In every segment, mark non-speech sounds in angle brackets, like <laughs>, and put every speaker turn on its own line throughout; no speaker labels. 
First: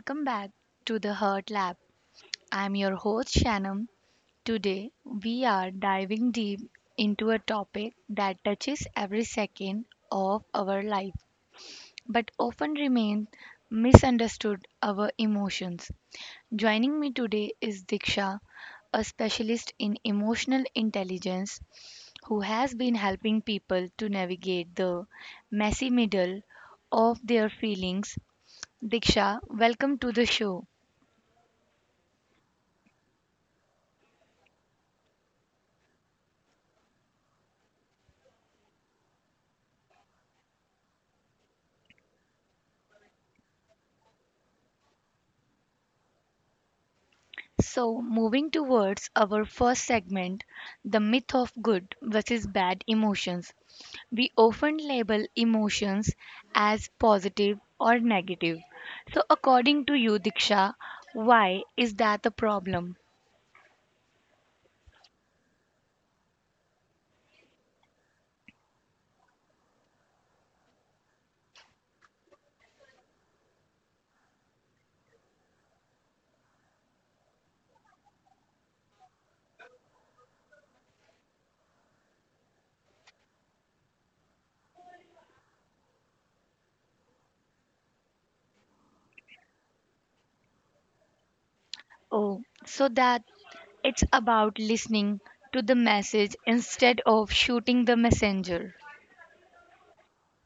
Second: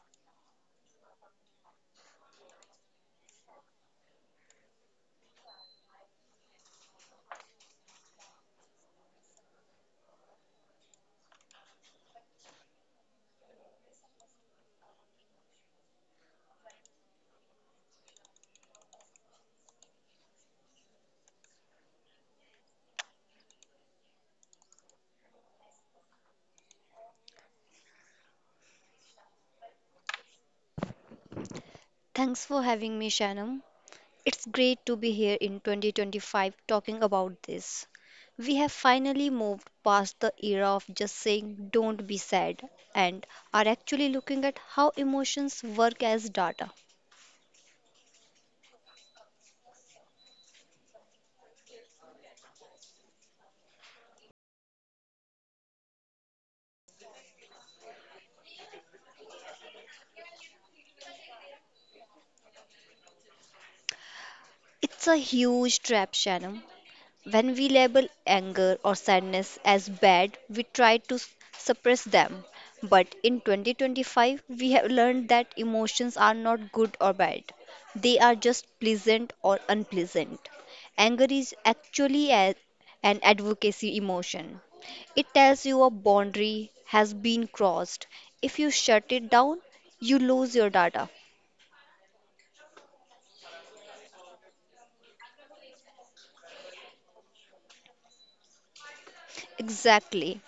welcome back to the Heart Lab. I'm your host, Shannon. Today, we are diving deep into a topic that touches every second of our life but often remains misunderstood our emotions. Joining me today is Diksha, a specialist in emotional intelligence who has been helping people to navigate the messy middle of their feelings. Diksha, welcome to the show.
Thanks for having me, Shannon. It's great to be here in 2025 talking about this. We have finally moved past the era of just saying don't be sad and are actually looking at how emotions work as data.
So, moving towards our first segment, the myth of good versus bad emotions. We often label emotions as positive or negative. So, according to you, Diksha, why is that a problem?
It's a huge trap, Shannon. When we label anger or sadness as bad, we try to s- suppress them. But in 2025, we have learned that emotions are not good or bad. They are just pleasant or unpleasant. Anger is actually a- An advocacy emotion. It tells you a boundary has been crossed. If you shut it down, you lose your data.
Oh, so that it's about listening to the message instead of shooting the messenger.
Exactly.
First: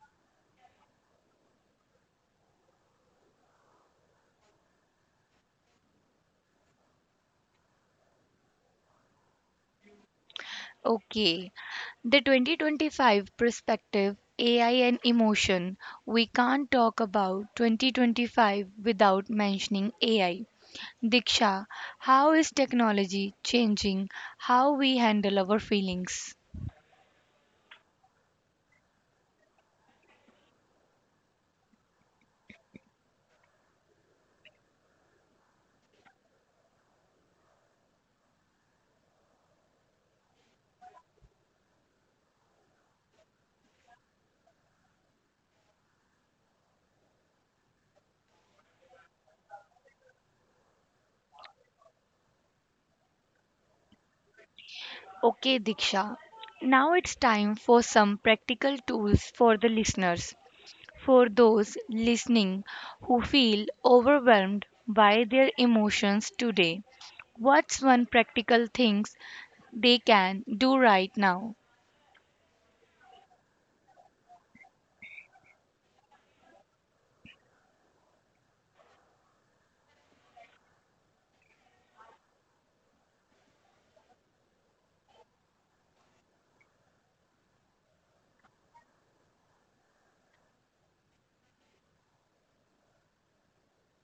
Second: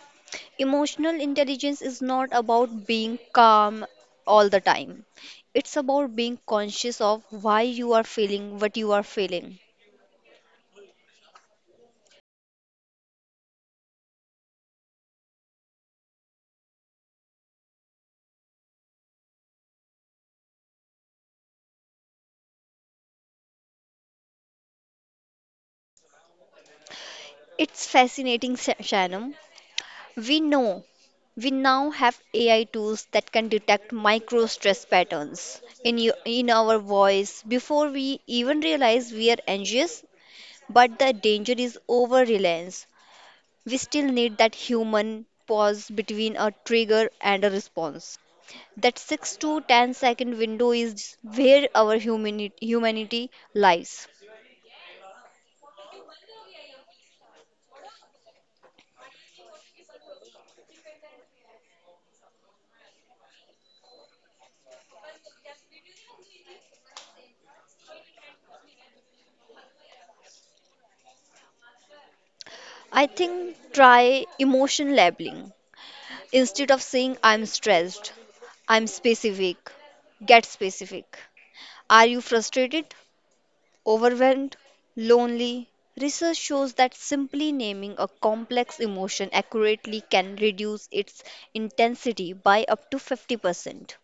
Emotional intelligence is not about being calm all the time. It's about being conscious of why you are feeling what you are feeling.
Okay, the 2025 perspective, AI and emotion. We can't talk about 2025 without mentioning AI. Diksha, how is technology changing how we handle our feelings?
It's fascinating, Shanam. We know we now have AI tools that can detect micro stress patterns in you, in our voice before we even realize we are anxious. But the danger is over reliance. We still need that human pause between a trigger and a response. That 6 to 10 second window is where humanity lies.
Okay, Diksha, now it's time for some practical tools for the listeners. For those listening who feel overwhelmed by their emotions today, what's one practical thing they can do right now?
I think try emotion labeling. Instead of saying I'm stressed, I'm specific. Get specific. Are you frustrated, overwhelmed, lonely? Research shows that simply naming a complex emotion accurately can reduce its intensity by up to 50%.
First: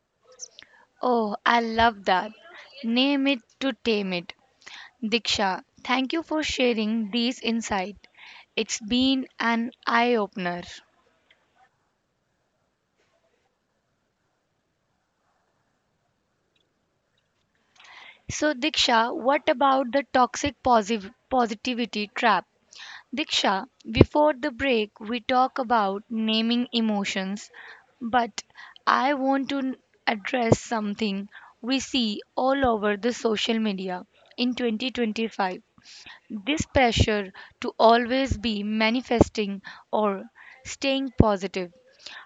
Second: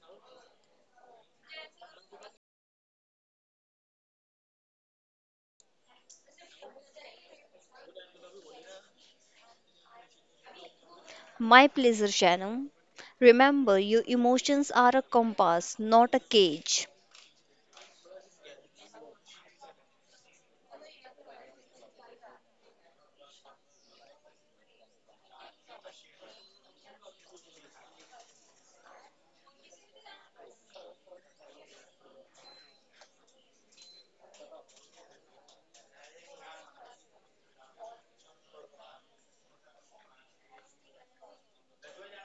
Oh, I love that. Name it to tame it. Diksha, thank you for sharing these insights. It's been an eye opener.
My pleasure, Shannon. Remember, your emotions are a compass, not a cage.
So, Diksha, what about the toxic positivity trap? Diksha, before the break, we talk about naming emotions, but I want to address something we see all over the social media in 2025. This pressure to always be manifesting or staying positive,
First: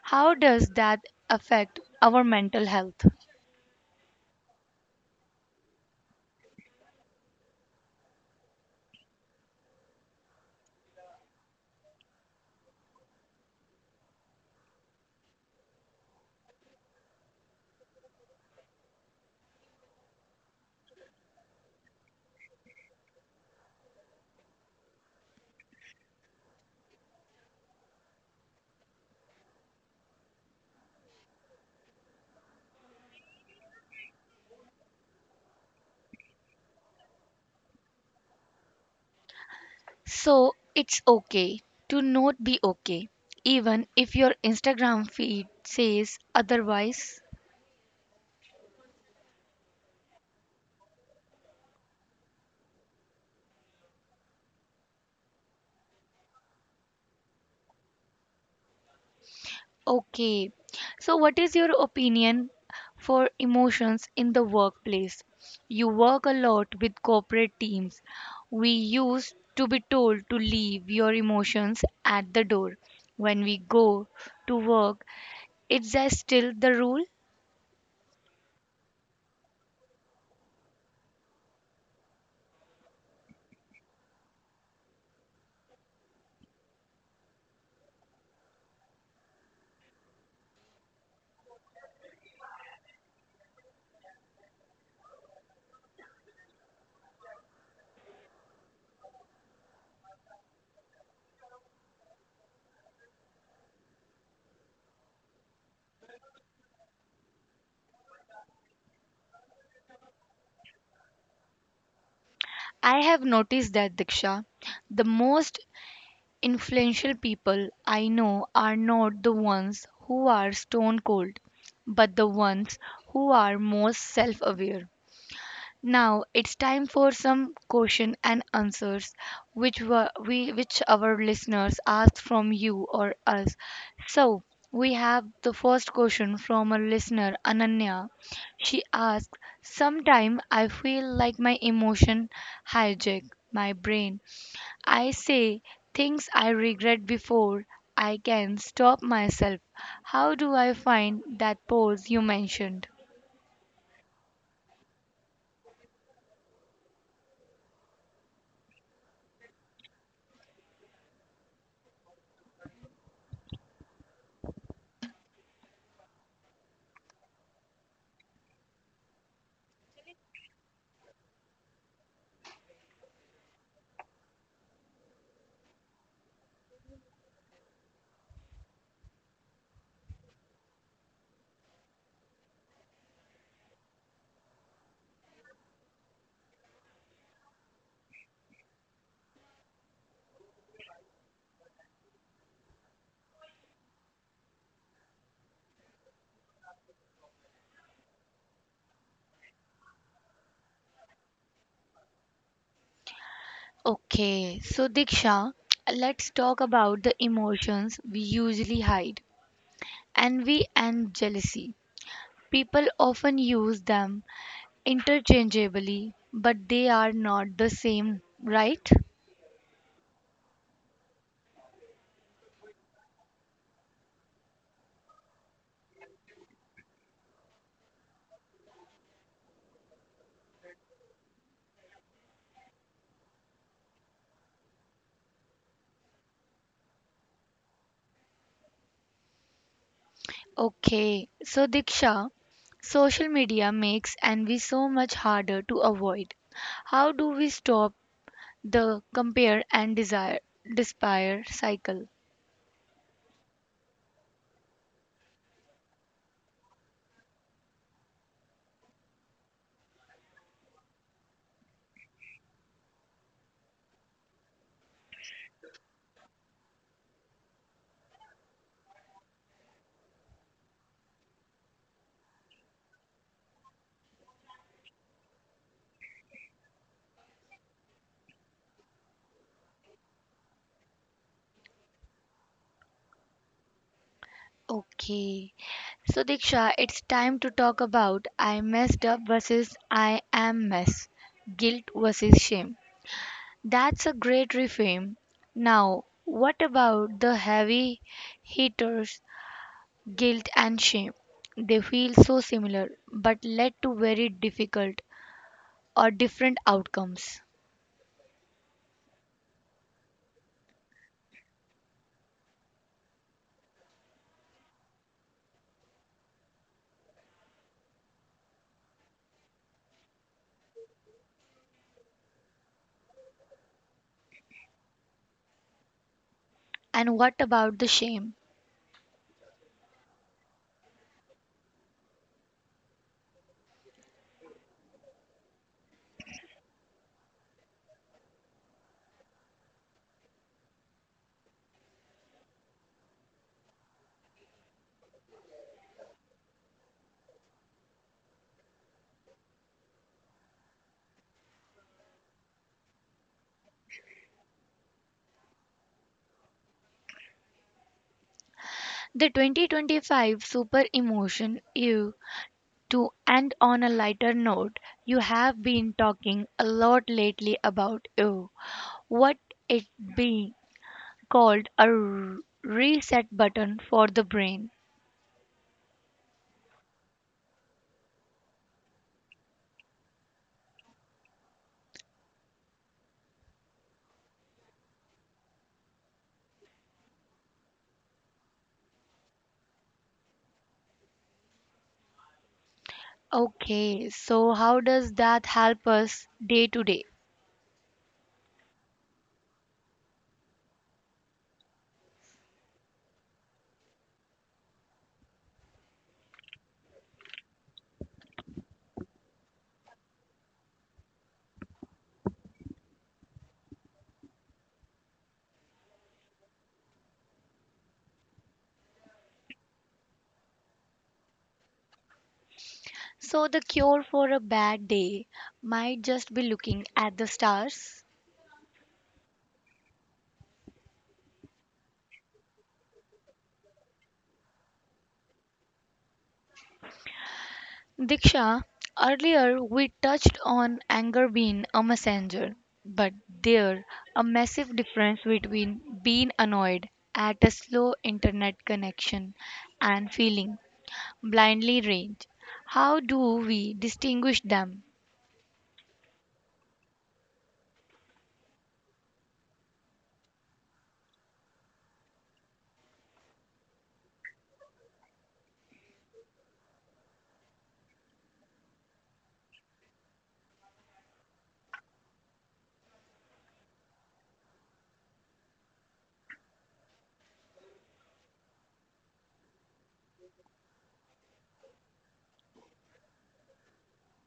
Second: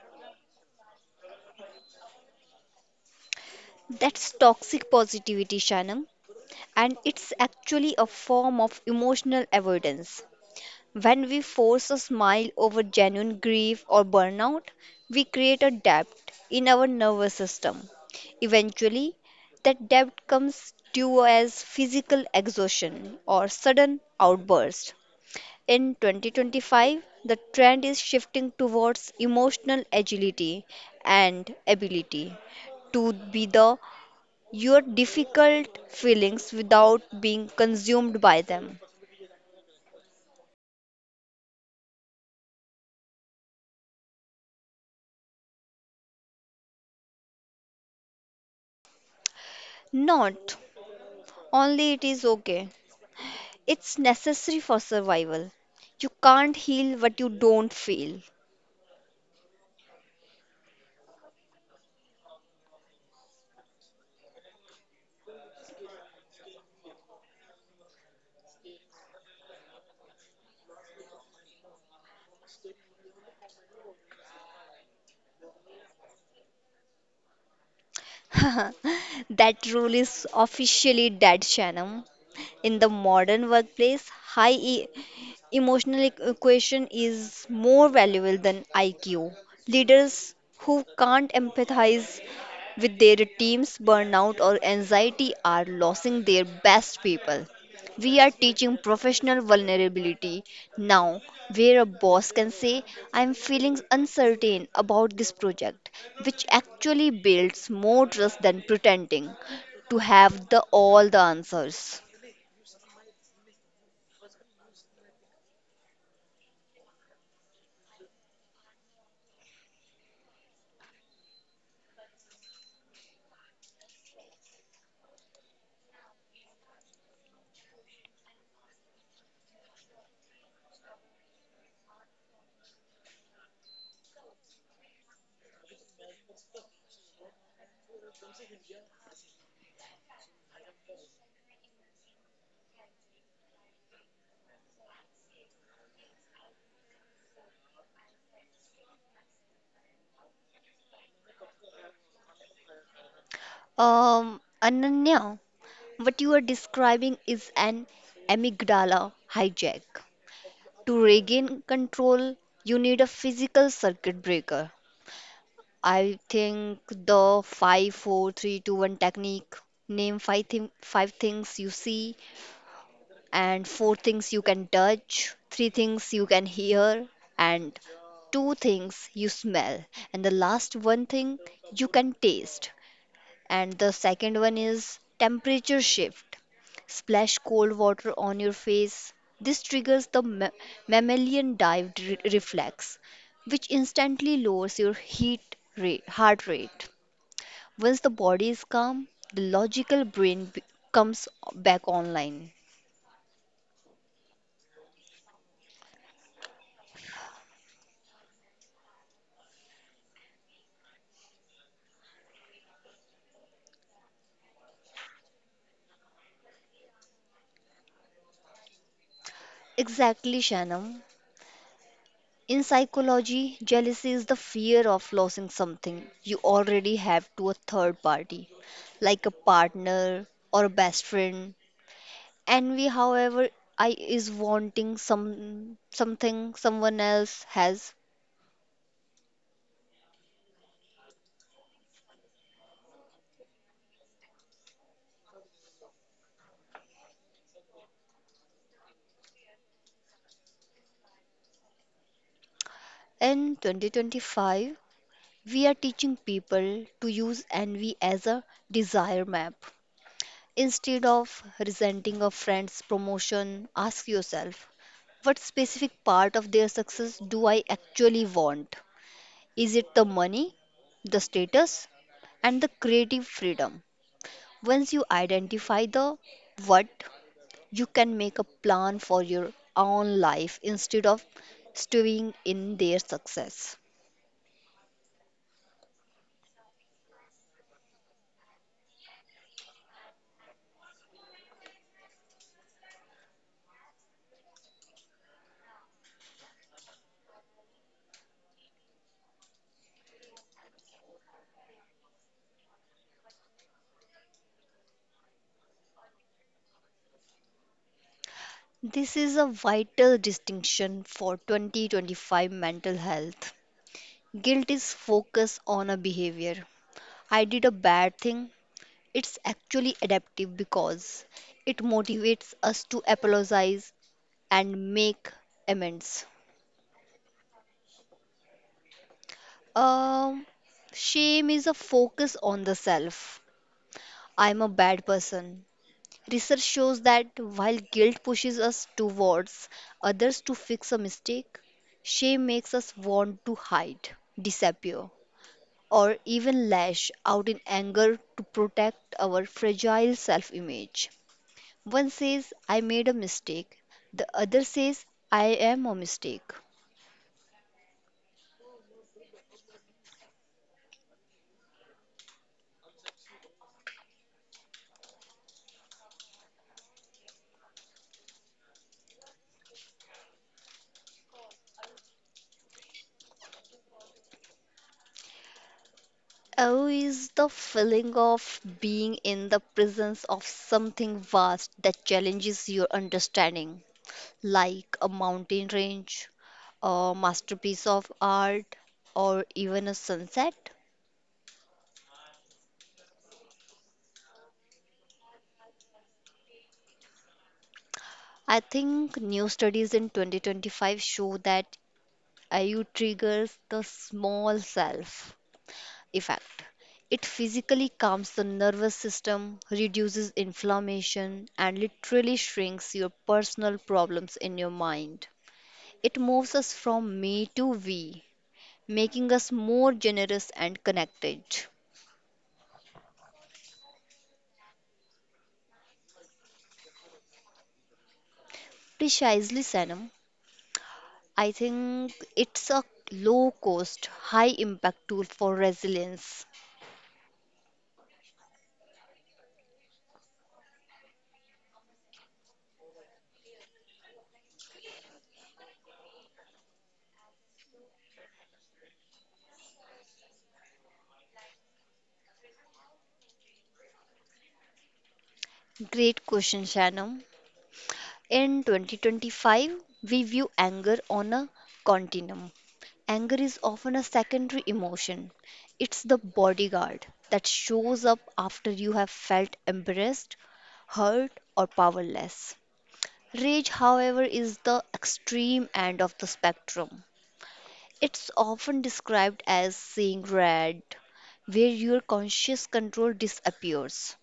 how does that affect our mental health?
That's toxic positivity, Shannon. And it's actually a form of emotional avoidance. When we force a smile over genuine grief or burnout, we create a debt in our nervous system. Eventually, that debt comes due as physical exhaustion or sudden outburst. In 2025, the trend is shifting towards emotional agility and ability to be the your difficult feelings without being consumed by them.
So it's okay to not be okay, even if your Instagram feed says otherwise.
Not only it is okay, it's necessary for survival. You can't heal what you don't feel.
Okay, so what is your opinion for emotions in the workplace? You work a lot with corporate teams. We used to be told to leave your emotions at the door when we go to work. Is that still the rule?
<laughs> That rule is officially dead, Shannon. In the modern workplace, emotional equation is more valuable than IQ. Leaders who can't empathize with their team's burnout or anxiety are losing their best people. We are teaching professional vulnerability now, where a boss can say, I'm feeling uncertain about this project, which actually builds more trust than pretending to have the all the answers.
I have noticed that, Diksha. The most influential people I know are not the ones who are stone cold, but the ones who are most self aware. Now it's time for some question and answers, which were we which our listeners asked from you or us. So we have the first question from a listener, Ananya. She asked, "Sometime I feel like my emotion hijack my brain. I say things I regret before I can stop myself. How do I find that pause you mentioned?"
Ananya, what you are describing is an amygdala hijack. To regain control, you need a physical circuit breaker. I think the five, four, three, two, one technique, name five, thing five things you see, and four things you can touch, three things you can hear, and two things you smell, and the last one thing you can taste. And the second one is temperature shift. Splash cold water on your face. This triggers the mammalian reflex, which instantly lowers your heart rate. Once the body is calm, the logical brain comes back online.
Okay, so Diksha, let's talk about the emotions we usually hide envy and jealousy. People often use them interchangeably, but they are not the same, right?
Exactly, Shanam. In psychology, jealousy is the fear of losing something you already have to a third party, like a partner or a best friend. Envy, however, I is wanting something someone else has.
Okay, so Diksha, social media makes envy so much harder to avoid. How do we stop the compare and desire despair cycle?
In 2025, we are teaching people to use envy as a desire map. Instead of resenting a friend's promotion, ask yourself, what specific part of their success do I actually want? Is it the money, the status, and the creative freedom? Once you identify the what, you can make a plan for your own life instead of stewing in their success.
Okay. So, Diksha, it's time to talk about I messed up versus I am mess, guilt versus shame. That's a great reframe. Now, what about the heavy hitters, guilt and shame? They feel so similar but led to very difficult or different outcomes.
This is a vital distinction for 2025 mental health. Guilt is focus on a behavior. I did a bad thing. It's actually adaptive because it motivates us to apologize and make amends.
And what about the shame?
Um, Shame is a focus on the self. I'm a bad person. Research shows that while guilt pushes us towards others to fix a mistake, shame makes us want to hide, disappear, or even lash out in anger to protect our fragile self image. One says, I made a mistake, the other says, I am a mistake.
The 2025 super emotion, ew. To end on a lighter note, you have been talking a lot lately about what it being called a reset button for the brain.
Oh, is the feeling of being in the presence of something vast that challenges your understanding, like a mountain range, a masterpiece of art, or even a sunset?
Okay, so how does that help us day to day?
I think new studies in 2025 show that IU triggers the small self effect. It physically calms the nervous system, reduces inflammation, and literally shrinks your personal problems in your mind. It moves us from me to we, making us more generous and connected.
So the cure for a bad day might just be looking at the stars.
Precisely, Sanam. I think it's a low cost, high impact tool for resilience.
Diksha, earlier we touched on anger being a messenger, but there a massive difference between being annoyed at a slow internet connection and feeling blindly rage. How do we distinguish them?
Great question, Shannon. In 2025, we view anger on a continuum. Anger is often a secondary emotion. It's the bodyguard that shows up after you have felt embarrassed, hurt, or powerless. Rage, however, is the extreme end of the spectrum. It's often described as seeing red, where your conscious control disappears.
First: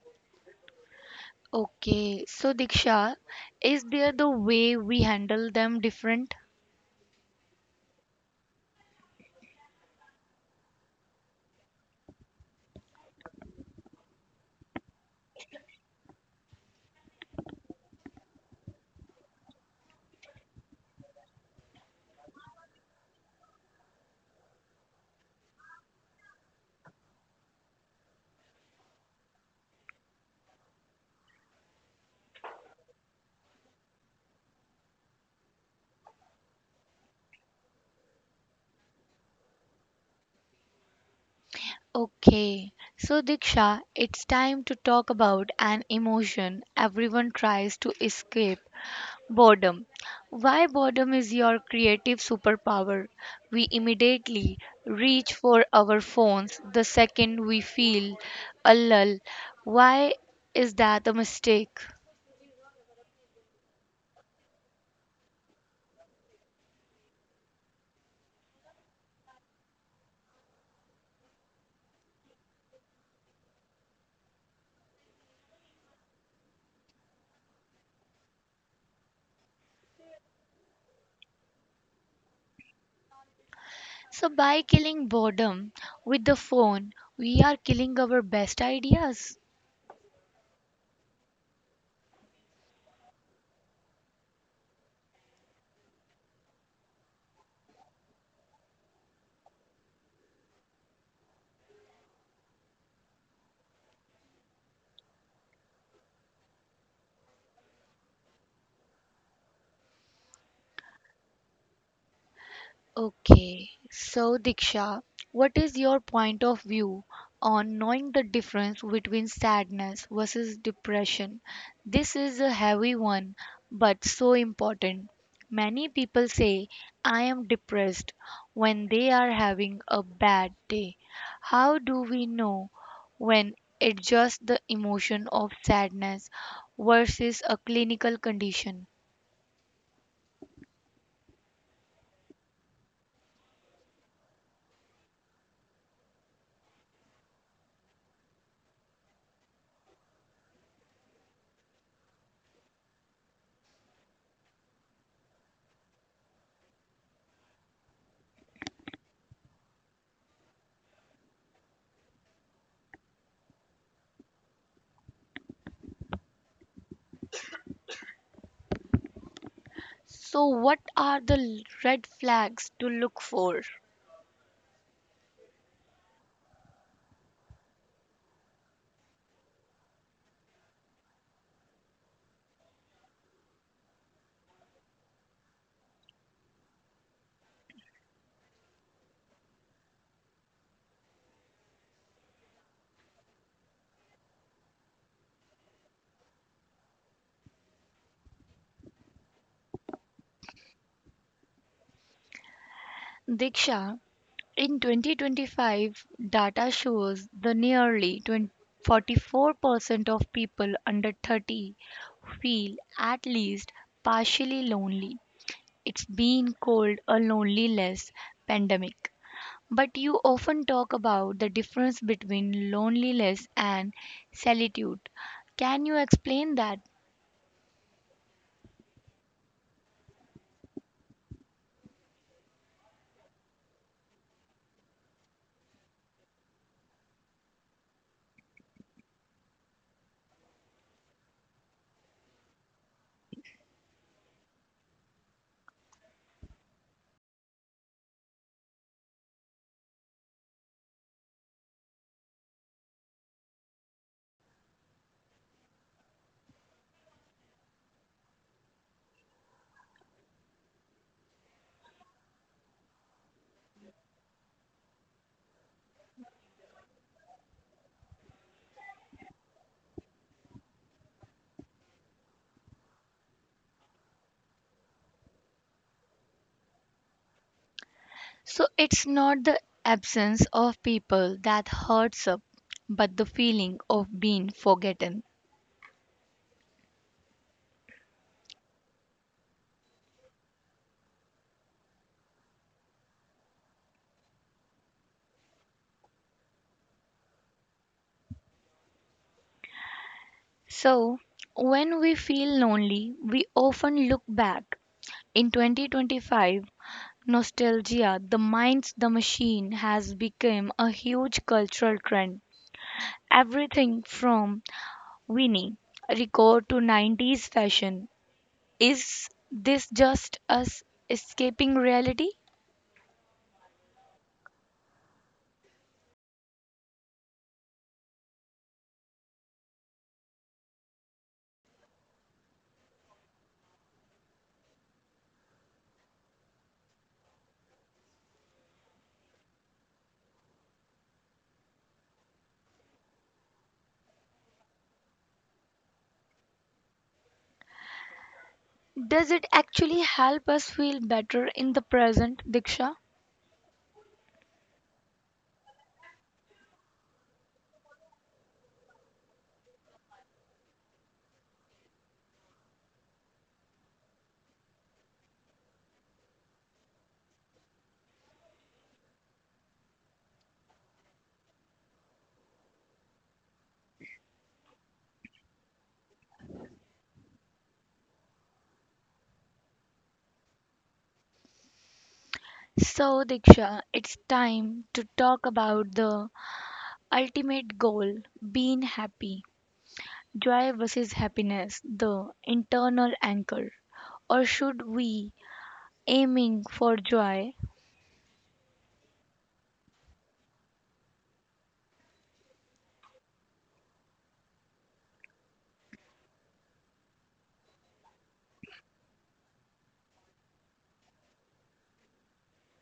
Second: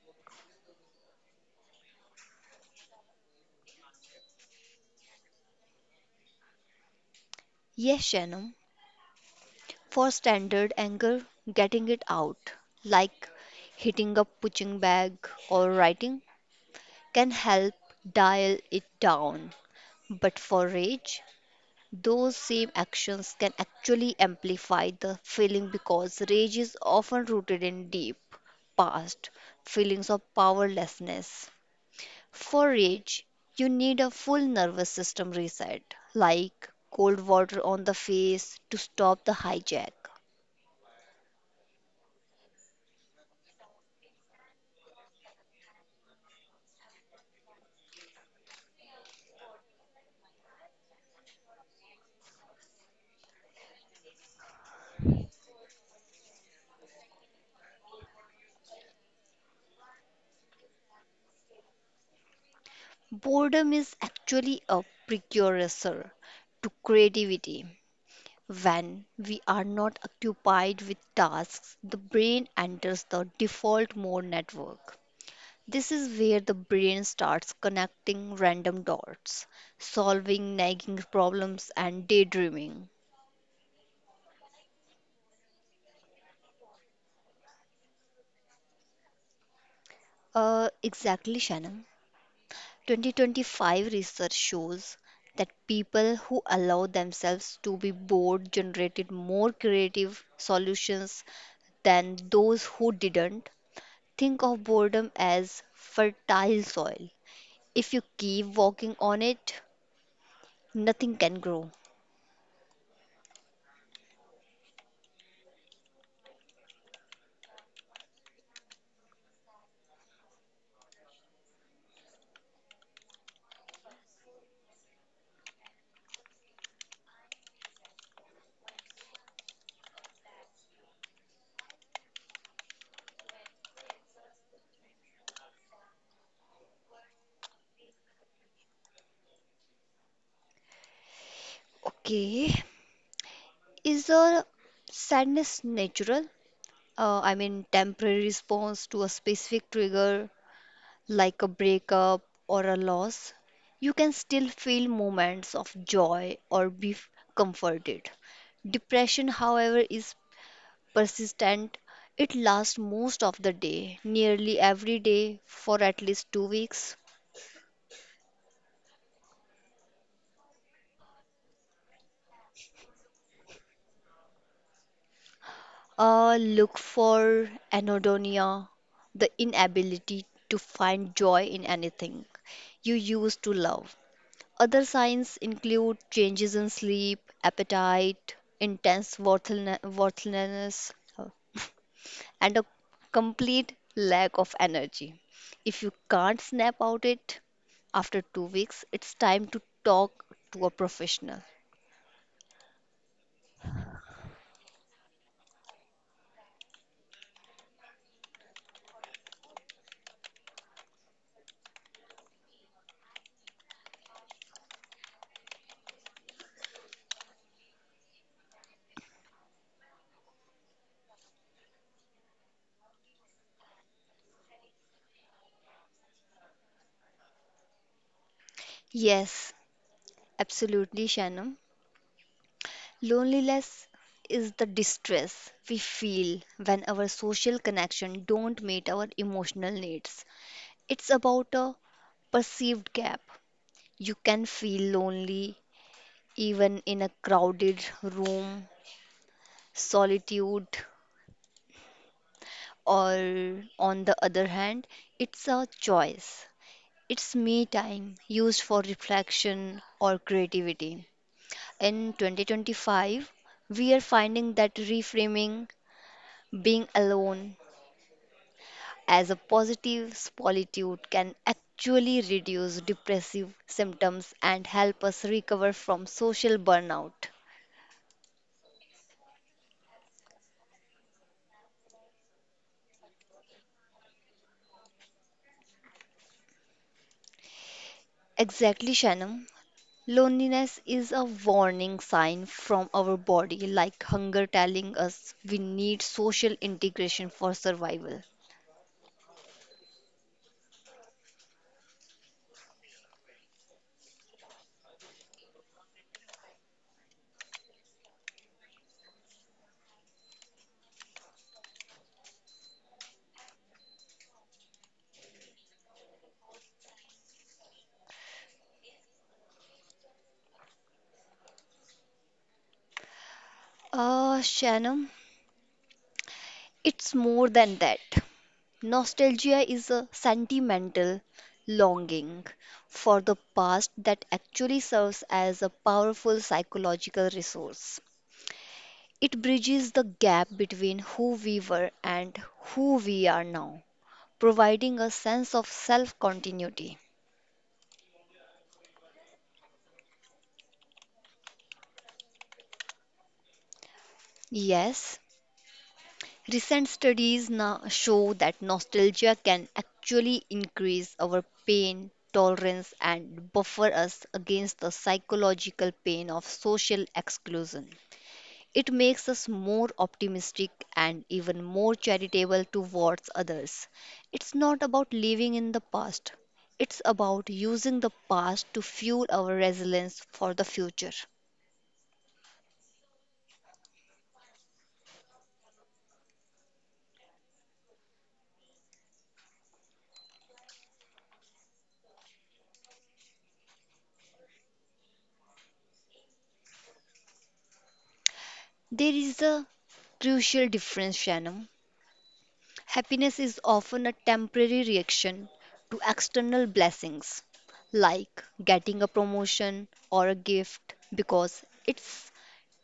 Okay, so Diksha, is there the way we handle them different?
Yes, Shannon, for standard anger, getting it out, like hitting a punching bag or writing, can help dial it down. But for rage, those same actions can actually amplify the feeling because rage is often rooted in deep, past feelings of powerlessness. For rage, you need a full nervous system reset, like cold water on the face to stop the hijack.
Okay, so Diksha, it's time to talk about an emotion everyone tries to escape boredom. Why boredom is your creative superpower? We immediately reach for our phones the second we feel a lull. Why is that a mistake?
Boredom is actually a precursor to creativity. When we are not occupied with tasks, the brain enters the default mode network. This is where the brain starts connecting random dots, solving nagging problems, and daydreaming.
So, by killing boredom with the phone, we are killing our best ideas.
Exactly, Shannon. 2025 research shows that people who allow themselves to be bored generated more creative solutions than those who didn't. Think of boredom as fertile soil. If you keep walking on it, nothing can grow.
Okay, so Diksha, what is your point of view on knowing the difference between sadness versus depression? This is a heavy one, but so important. Many people say, I am depressed when they are having a bad day. How do we know when it's just the emotion of sadness versus a clinical condition?
Okay, is a sadness natural? I mean, temporary response to a specific trigger like a breakup or a loss, you can still feel moments of joy or be comforted. Depression, however, is persistent. It lasts most of the day, nearly every day, for at least 2 weeks.
So, what are the red flags to look for?
Look for anhedonia, the inability to find joy in anything you used to love. Other signs include changes in sleep, appetite, intense worthlessness, uh, <laughs> and a complete lack of energy. If you can't snap out it after 2 weeks, it's time to talk to a professional.
Diksha, in 2025, data shows the nearly 20 44% of people under 30 feel at least partially lonely. It's been called a loneliness pandemic. But you often talk about the difference between loneliness and solitude. Can you explain that?
Yes, absolutely, Shannon. Loneliness is the distress we feel when our social connection don't meet our emotional needs. It's about a perceived gap. You can feel lonely even in a crowded room, solitude, or on the other hand, it's a choice. It's me time used for reflection or creativity. In 2025, we are finding that reframing being alone as a positive solitude can actually reduce depressive symptoms and help us recover from social burnout.
So it's not the absence of people that hurts up, but the feeling of being forgotten.
Exactly, Shannon. Loneliness is a warning sign from our body, like hunger telling us we need social integration for survival.
So, when we feel lonely, we often look back. In 2025, nostalgia, the mind's the machine, has become a huge cultural trend. Everything from Winnie record to 90s fashion. Is this just us escaping reality?
Shannon, it's more than that. Nostalgia is a sentimental longing for the past that actually serves as a powerful psychological resource. It bridges the gap between who we were and who we are now, providing a sense of self continuity.
Does it actually help us feel better in the present, Diksha?
Yes, recent studies now show that nostalgia can actually increase our pain tolerance and buffer us against the psychological pain of social exclusion. It makes us more optimistic and even more charitable towards others. It's not about living in the past, it's about using the past to fuel our resilience for the future.
So, Diksha, it's time to talk about the ultimate goal being happy, joy versus happiness, the internal anchor, or should we aiming for joy?
There is a crucial difference, Shannon. Happiness is often a temporary reaction to external blessings, like getting a promotion or a gift, because it's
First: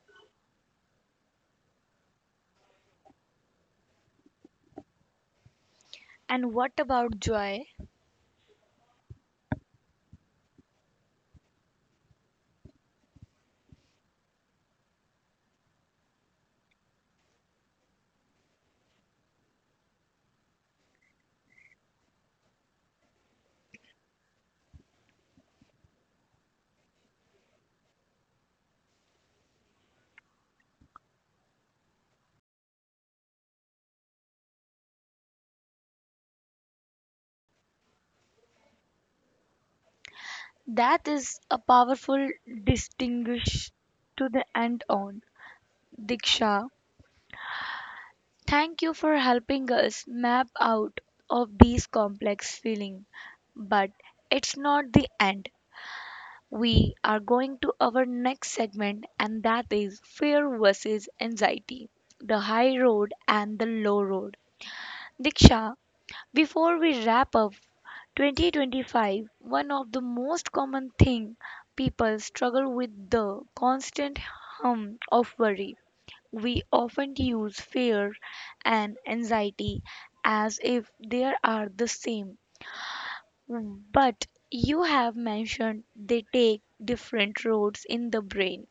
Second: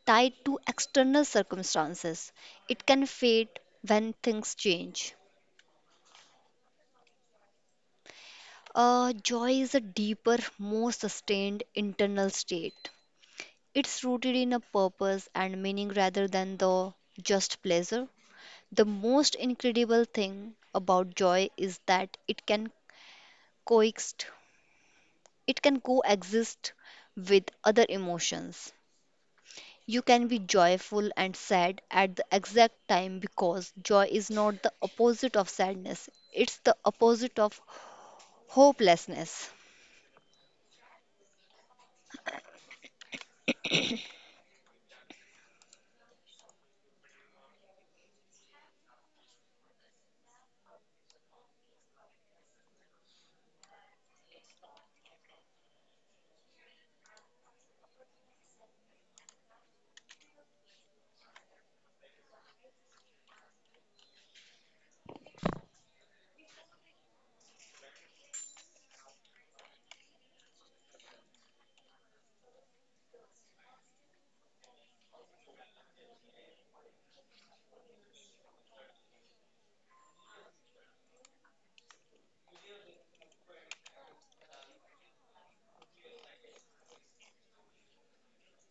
tied to external circumstances. It can fade when things change.
And what about joy?
Joy is a deeper, more sustained internal state. It's rooted in a purpose and meaning rather than the just pleasure. The most incredible thing about joy is that it can coexist It can coexist with other emotions. You can be joyful and sad at the exact time because joy is not the opposite of sadness, it's the opposite of hopelessness.
That is a powerful distinguish. To the end on Diksha, thank you for helping us map out of these complex feeling, but it's not the end. We are going to our next segment, and that is fear versus anxiety, the high road and the low road. Diksha, before we wrap up 2025, one of the most common thing people struggle with the constant hum of worry. We often use fear and anxiety as if they are the same. Mm. But you have mentioned they take different roads in the brain.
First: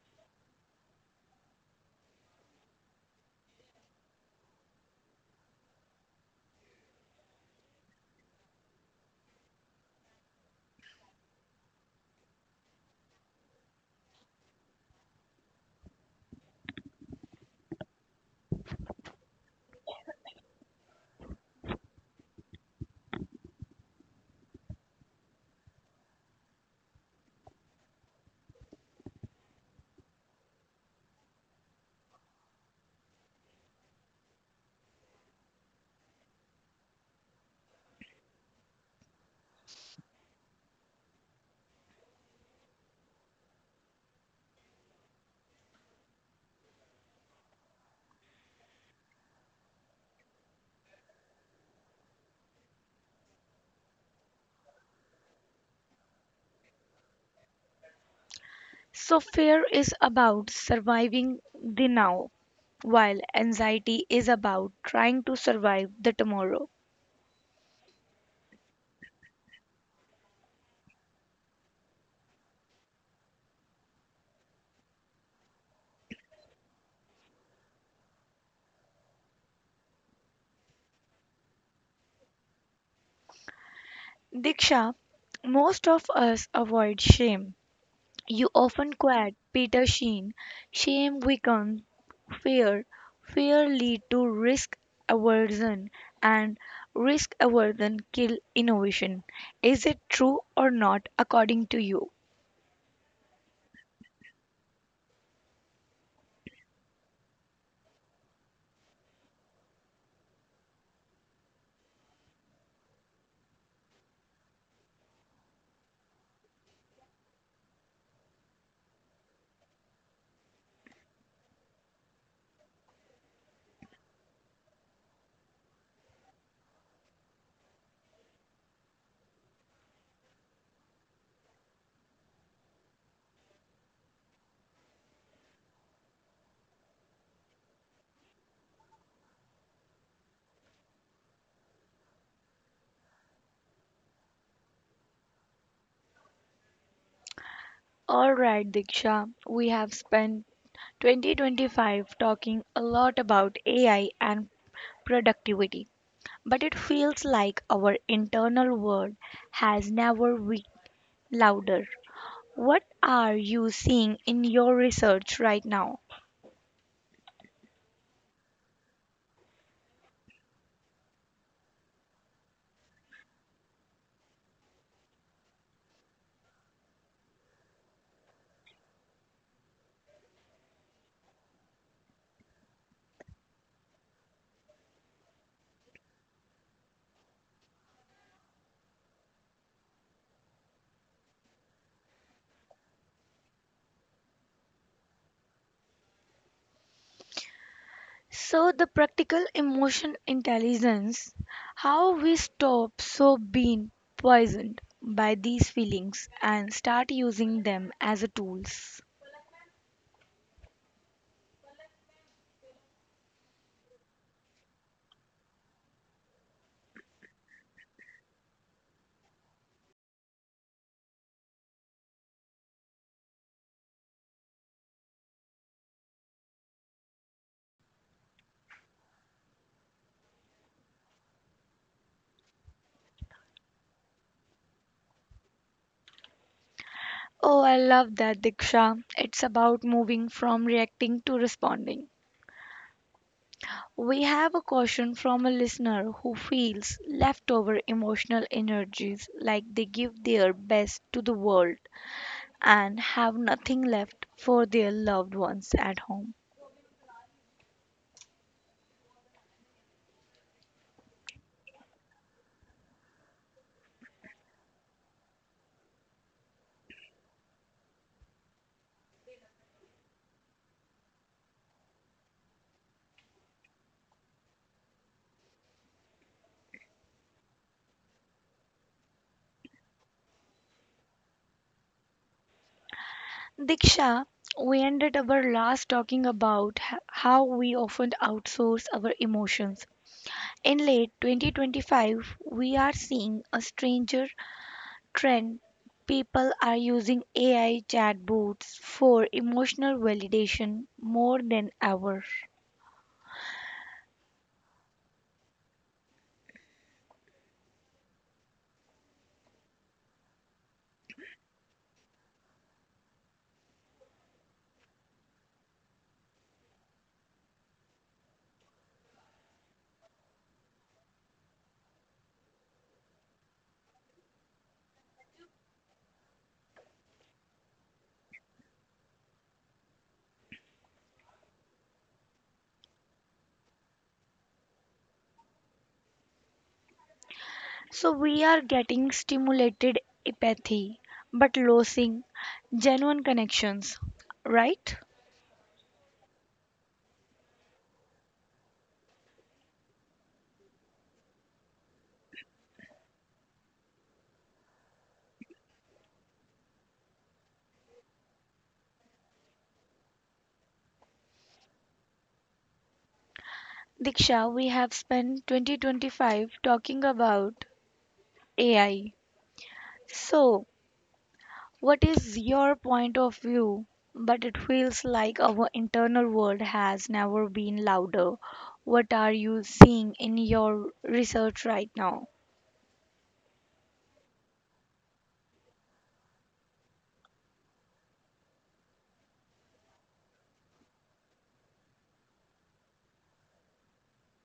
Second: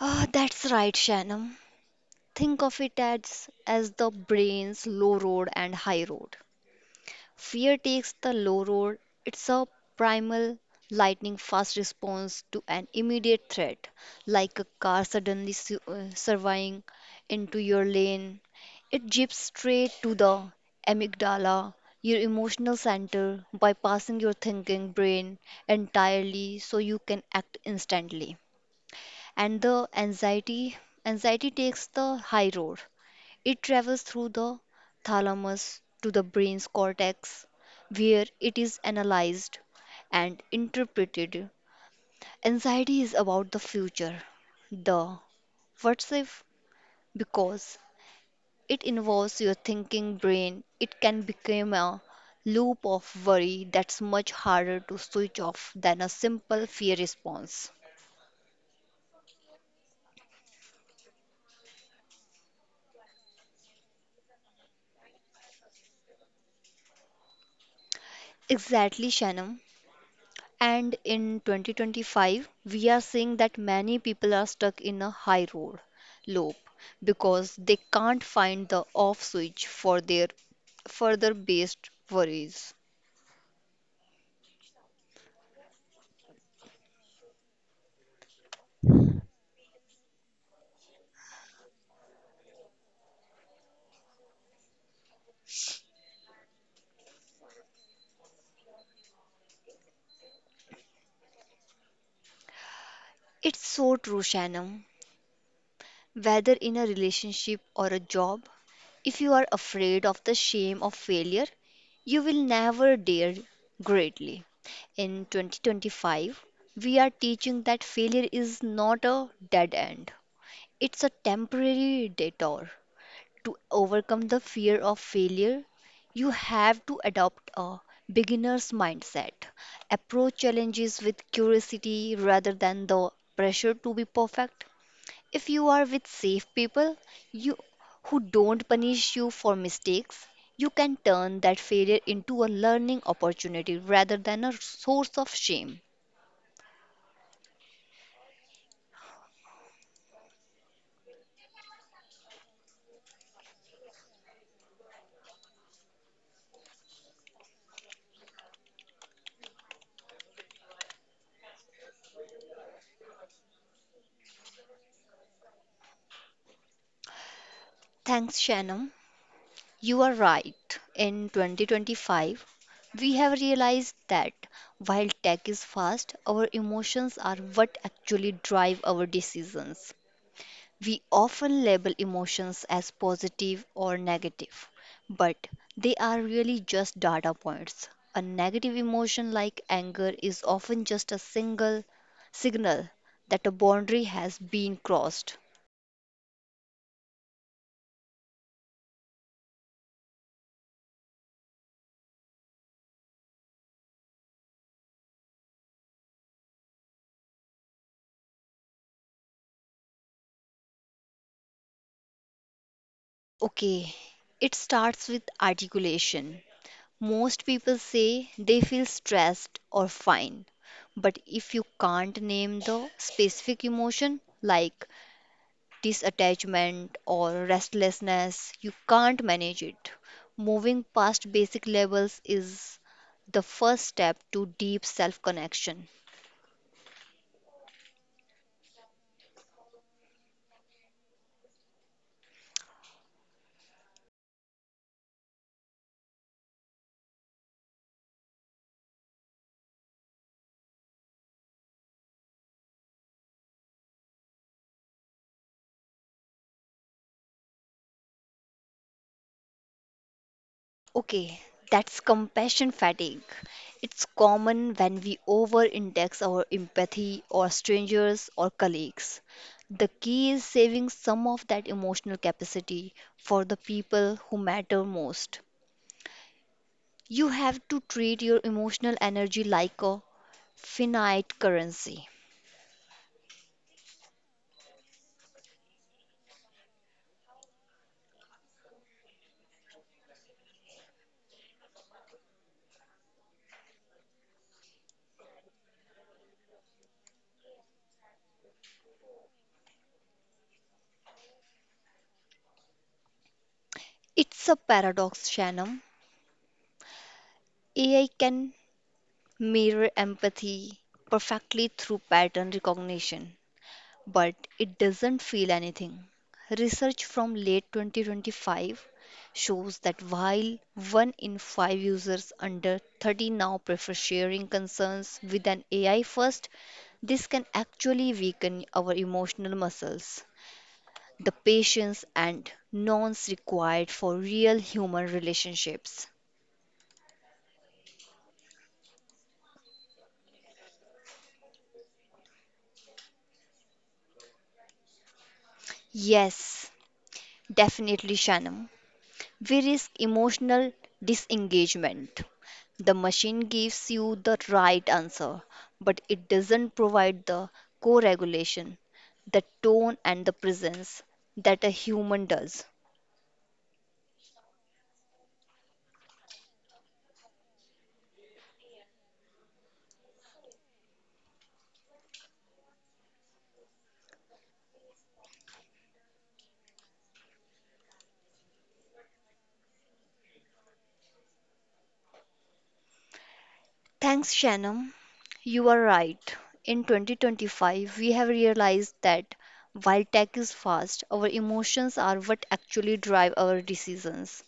Ah, that's right, Shannon. Think of it as the brain's low road and high road. Fear takes the low road. It's a primal, lightning fast response to an immediate threat, like a car suddenly surveying into your lane. It jeeps straight to the amygdala, your emotional center, bypassing your thinking brain entirely so you can act instantly. And the anxiety takes the high road. It travels through the thalamus to the brain's cortex, where it is analyzed and interpreted. Anxiety is about the future, the what's if, because it involves your thinking brain. It can become a loop of worry that's much harder to switch off than a simple fear response.
So fear is about surviving the now, while anxiety is about trying to survive the tomorrow.
Exactly, Shannon. And in 2025, we are seeing that many people are stuck in a high road loop because they can't find the off switch for their further based worries.
Diksha, most of us avoid shame. You often quote Peter Sheen, shame weakens fear, fear lead to risk aversion, and risk aversion kill innovation. Is it true or not according to you?
It's so true, Shannon. Whether in a relationship or a job, if you are afraid of the shame of failure, you will never dare greatly. In 2025, we are teaching that failure is not a dead end. It's a temporary detour. To overcome the fear of failure, you have to adopt a beginner's mindset. Approach challenges with curiosity rather than the pressure to be perfect. If you are with safe people you, who don't punish you for mistakes, you can turn that failure into a learning opportunity rather than a source of shame.
All right, Diksha, we have spent 2025 talking a lot about AI and productivity, but it feels like our internal world has never been louder. What are you seeing in your research right now?
Thanks, Shannon. You are right. In 2025, we have realized that while tech is fast, our emotions are what actually drive our decisions. We often label emotions as positive or negative, but they are really just data points. A negative emotion like anger is often just a single signal that a boundary has been crossed.
So, the practical emotion intelligence, how we stop so being poisoned by these feelings and start using them as a tools.
Okay, it starts with articulation. Most people say they feel stressed or fine, but if you can't name the specific emotion like disattachment or restlessness, you can't manage it. Moving past basic levels is the first step to deep self connection.
Oh, I love that, Diksha. It's about moving from reacting to responding. We have a question from a listener who feels leftover emotional energies like they give their best to the world and have nothing left for their loved ones at home.
Okay, that's compassion fatigue. It's common when we over index our empathy or strangers or colleagues. The key is saving some of that emotional capacity for the people who matter most. You have to treat your emotional energy like a finite currency.
Diksha, we ended our last talking about how we often outsource our emotions. In late 2025, we are seeing a stranger trend. People are using AI chatbots for emotional validation more than ever.
It's a paradox, Shannon. AI can mirror empathy perfectly through pattern recognition, but it doesn't feel anything. Research from late 2025 shows that while one in five users under 30 now prefer sharing concerns with an AI first, this can actually weaken our emotional muscles, the patience and nuance required for real human relationships.
So we are getting stimulated empathy but losing genuine connections, right?
Yes, definitely, Shannon. We risk emotional disengagement. The machine gives you the right answer, but it doesn't provide the co regulation, the tone, and the presence that a human does.
Diksha, we have spent 2025 talking about AI. So, what is your point of view? But it feels like our internal world has never been louder. What are you seeing in your research right now?
Thanks, Shannon. You are right. In 2025, we have realized that while tech is fast, our emotions are what actually drive our decisions.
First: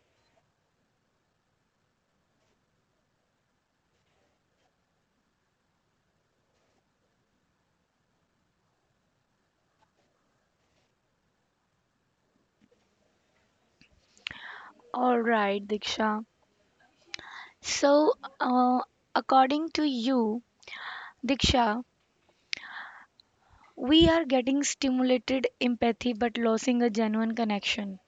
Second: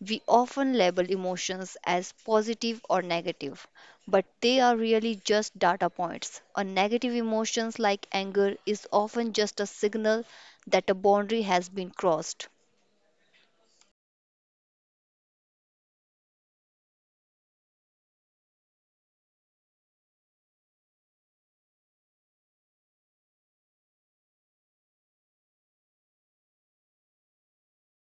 We often label emotions as positive or negative, but they are really just data points. A negative emotions like anger is often just a signal that a boundary has been crossed.
All right, Diksha. So, uh, according to you, Diksha, we are getting stimulated empathy but losing a genuine connection.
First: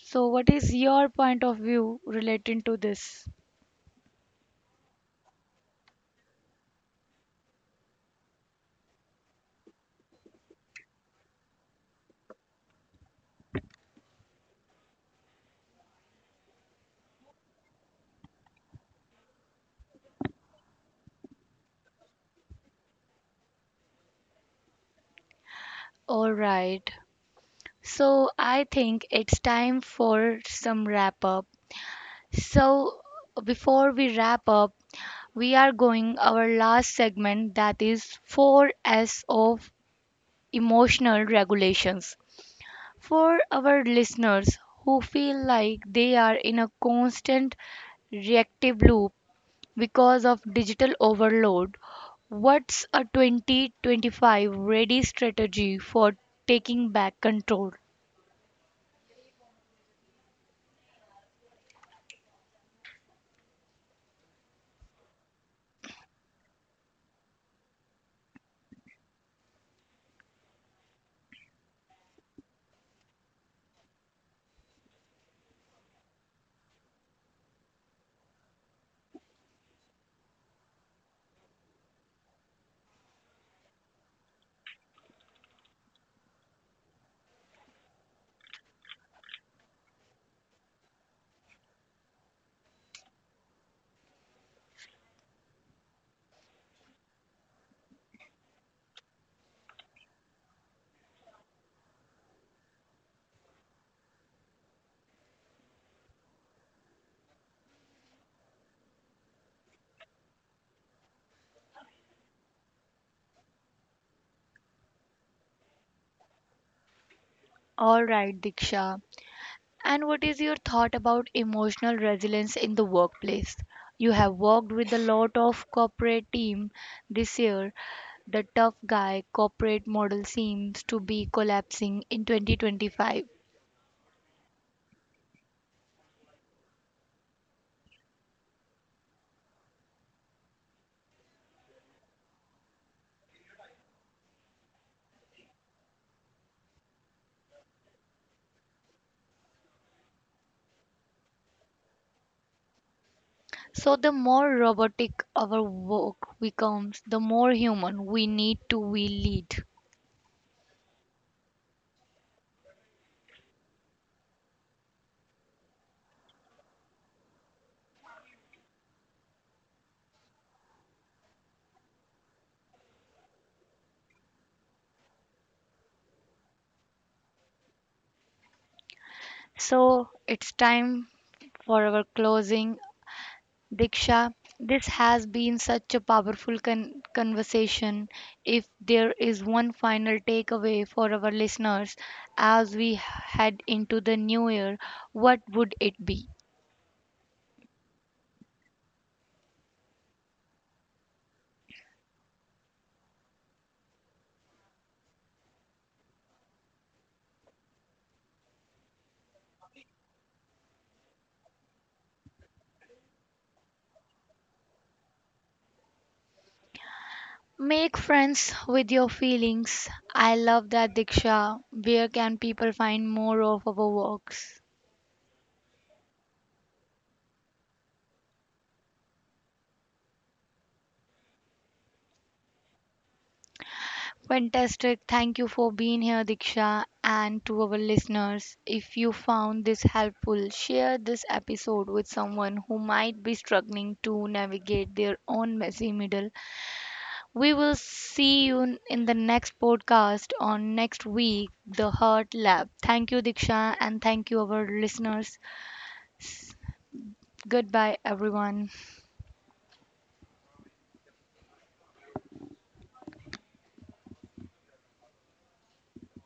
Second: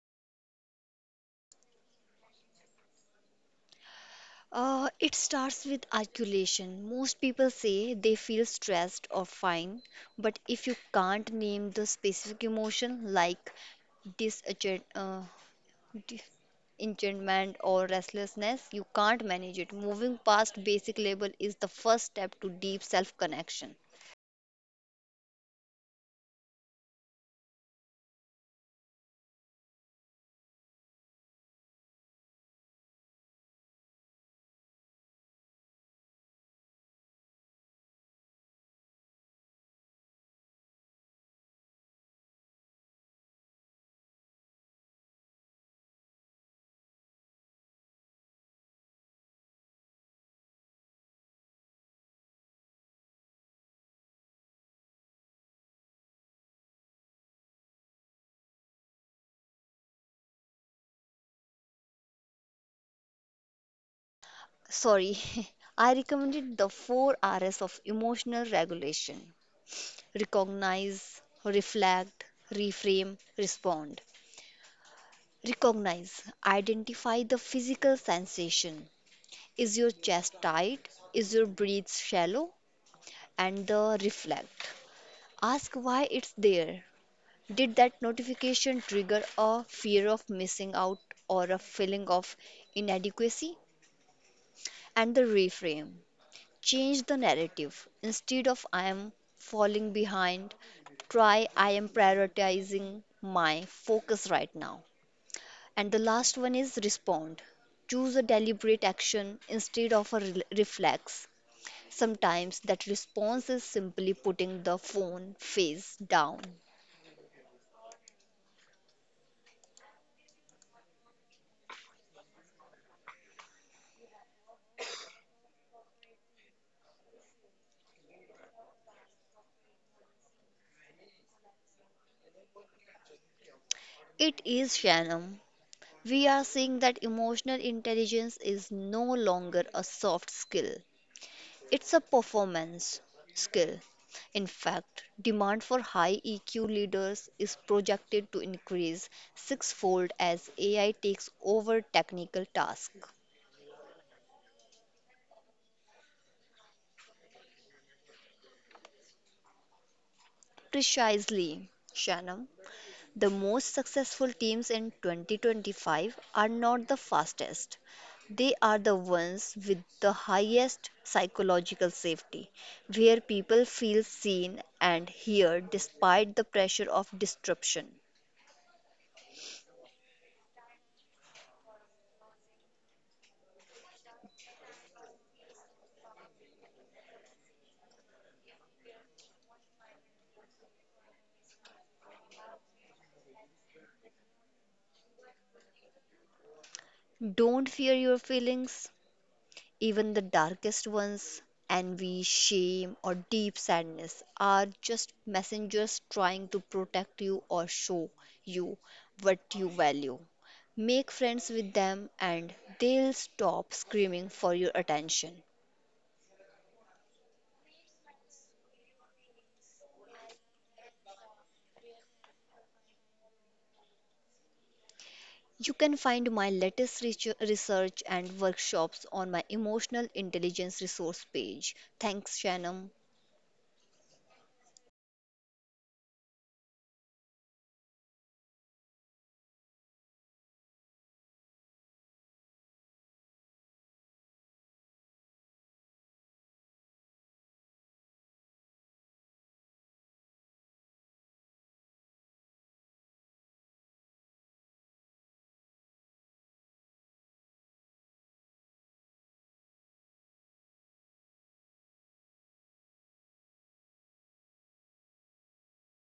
So, what is your point of view relating to this?
It starts with articulation. Most people say they feel stressed or fine, but if you can't name the specific emotion like disenchant, uh, di- enchantment or restlessness, you can't manage it. Moving past basic label is the first step to deep self connection.
All right. So I think it's time for some wrap up. So before we wrap up, we are going our last segment that is four S of emotional regulations. For our listeners who feel like they are in a constant reactive loop because of digital overload, what's a 2025 ready strategy for taking back control?
Sorry, <laughs> I recommended the four R's of emotional regulation: recognize, reflect, reframe, respond. Recognize, identify the physical sensation. Is your chest tight? Is your breath shallow? And the reflect. Ask why it's there. Did that notification trigger a fear of missing out or a feeling of inadequacy? And the reframe. Change the narrative. Instead of I am falling behind, try I am prioritizing my focus right now. And the last one is respond. Choose a deliberate action instead of a reflex. Sometimes that response is simply putting the phone face down.
All right, Diksha. And what is your thought about emotional resilience in the workplace? You have worked with a lot of corporate team this year. The tough guy corporate model seems to be collapsing in 2025.
It is, Shannon. We are seeing that emotional intelligence is no longer a soft skill, it's a performance skill. In fact, demand for high EQ leaders is projected to increase sixfold as AI takes over technical tasks.
So the more robotic our work becomes, the more human we need to we lead.
Precisely, Shannon. The most successful teams in 2025 are not the fastest. They are the ones with the highest psychological safety, where people feel seen and heard despite the pressure of disruption.
So it's time for our closing. Diksha, this has been such a powerful conversation. If there is one final takeaway for our listeners as we head into the new year, what would it be?
Don't fear your feelings, even the darkest ones. Envy, shame, or deep sadness are just messengers trying to protect you or show you what you value. Make friends with them and they'll stop screaming for your attention.
Make friends with your feelings. I love that, Diksha. Where can people find more of our works?
You can find my latest research and workshops on my emotional intelligence resource page. Thanks, Shannon.
Fantastic. Thank you for being here, Diksha, and to our listeners. If you found this helpful, share this episode with someone who might be struggling to navigate their own messy middle. We will see you in the next podcast on next week, The Heart Lab. Thank you, Diksha, and thank you, our listeners. Goodbye, everyone.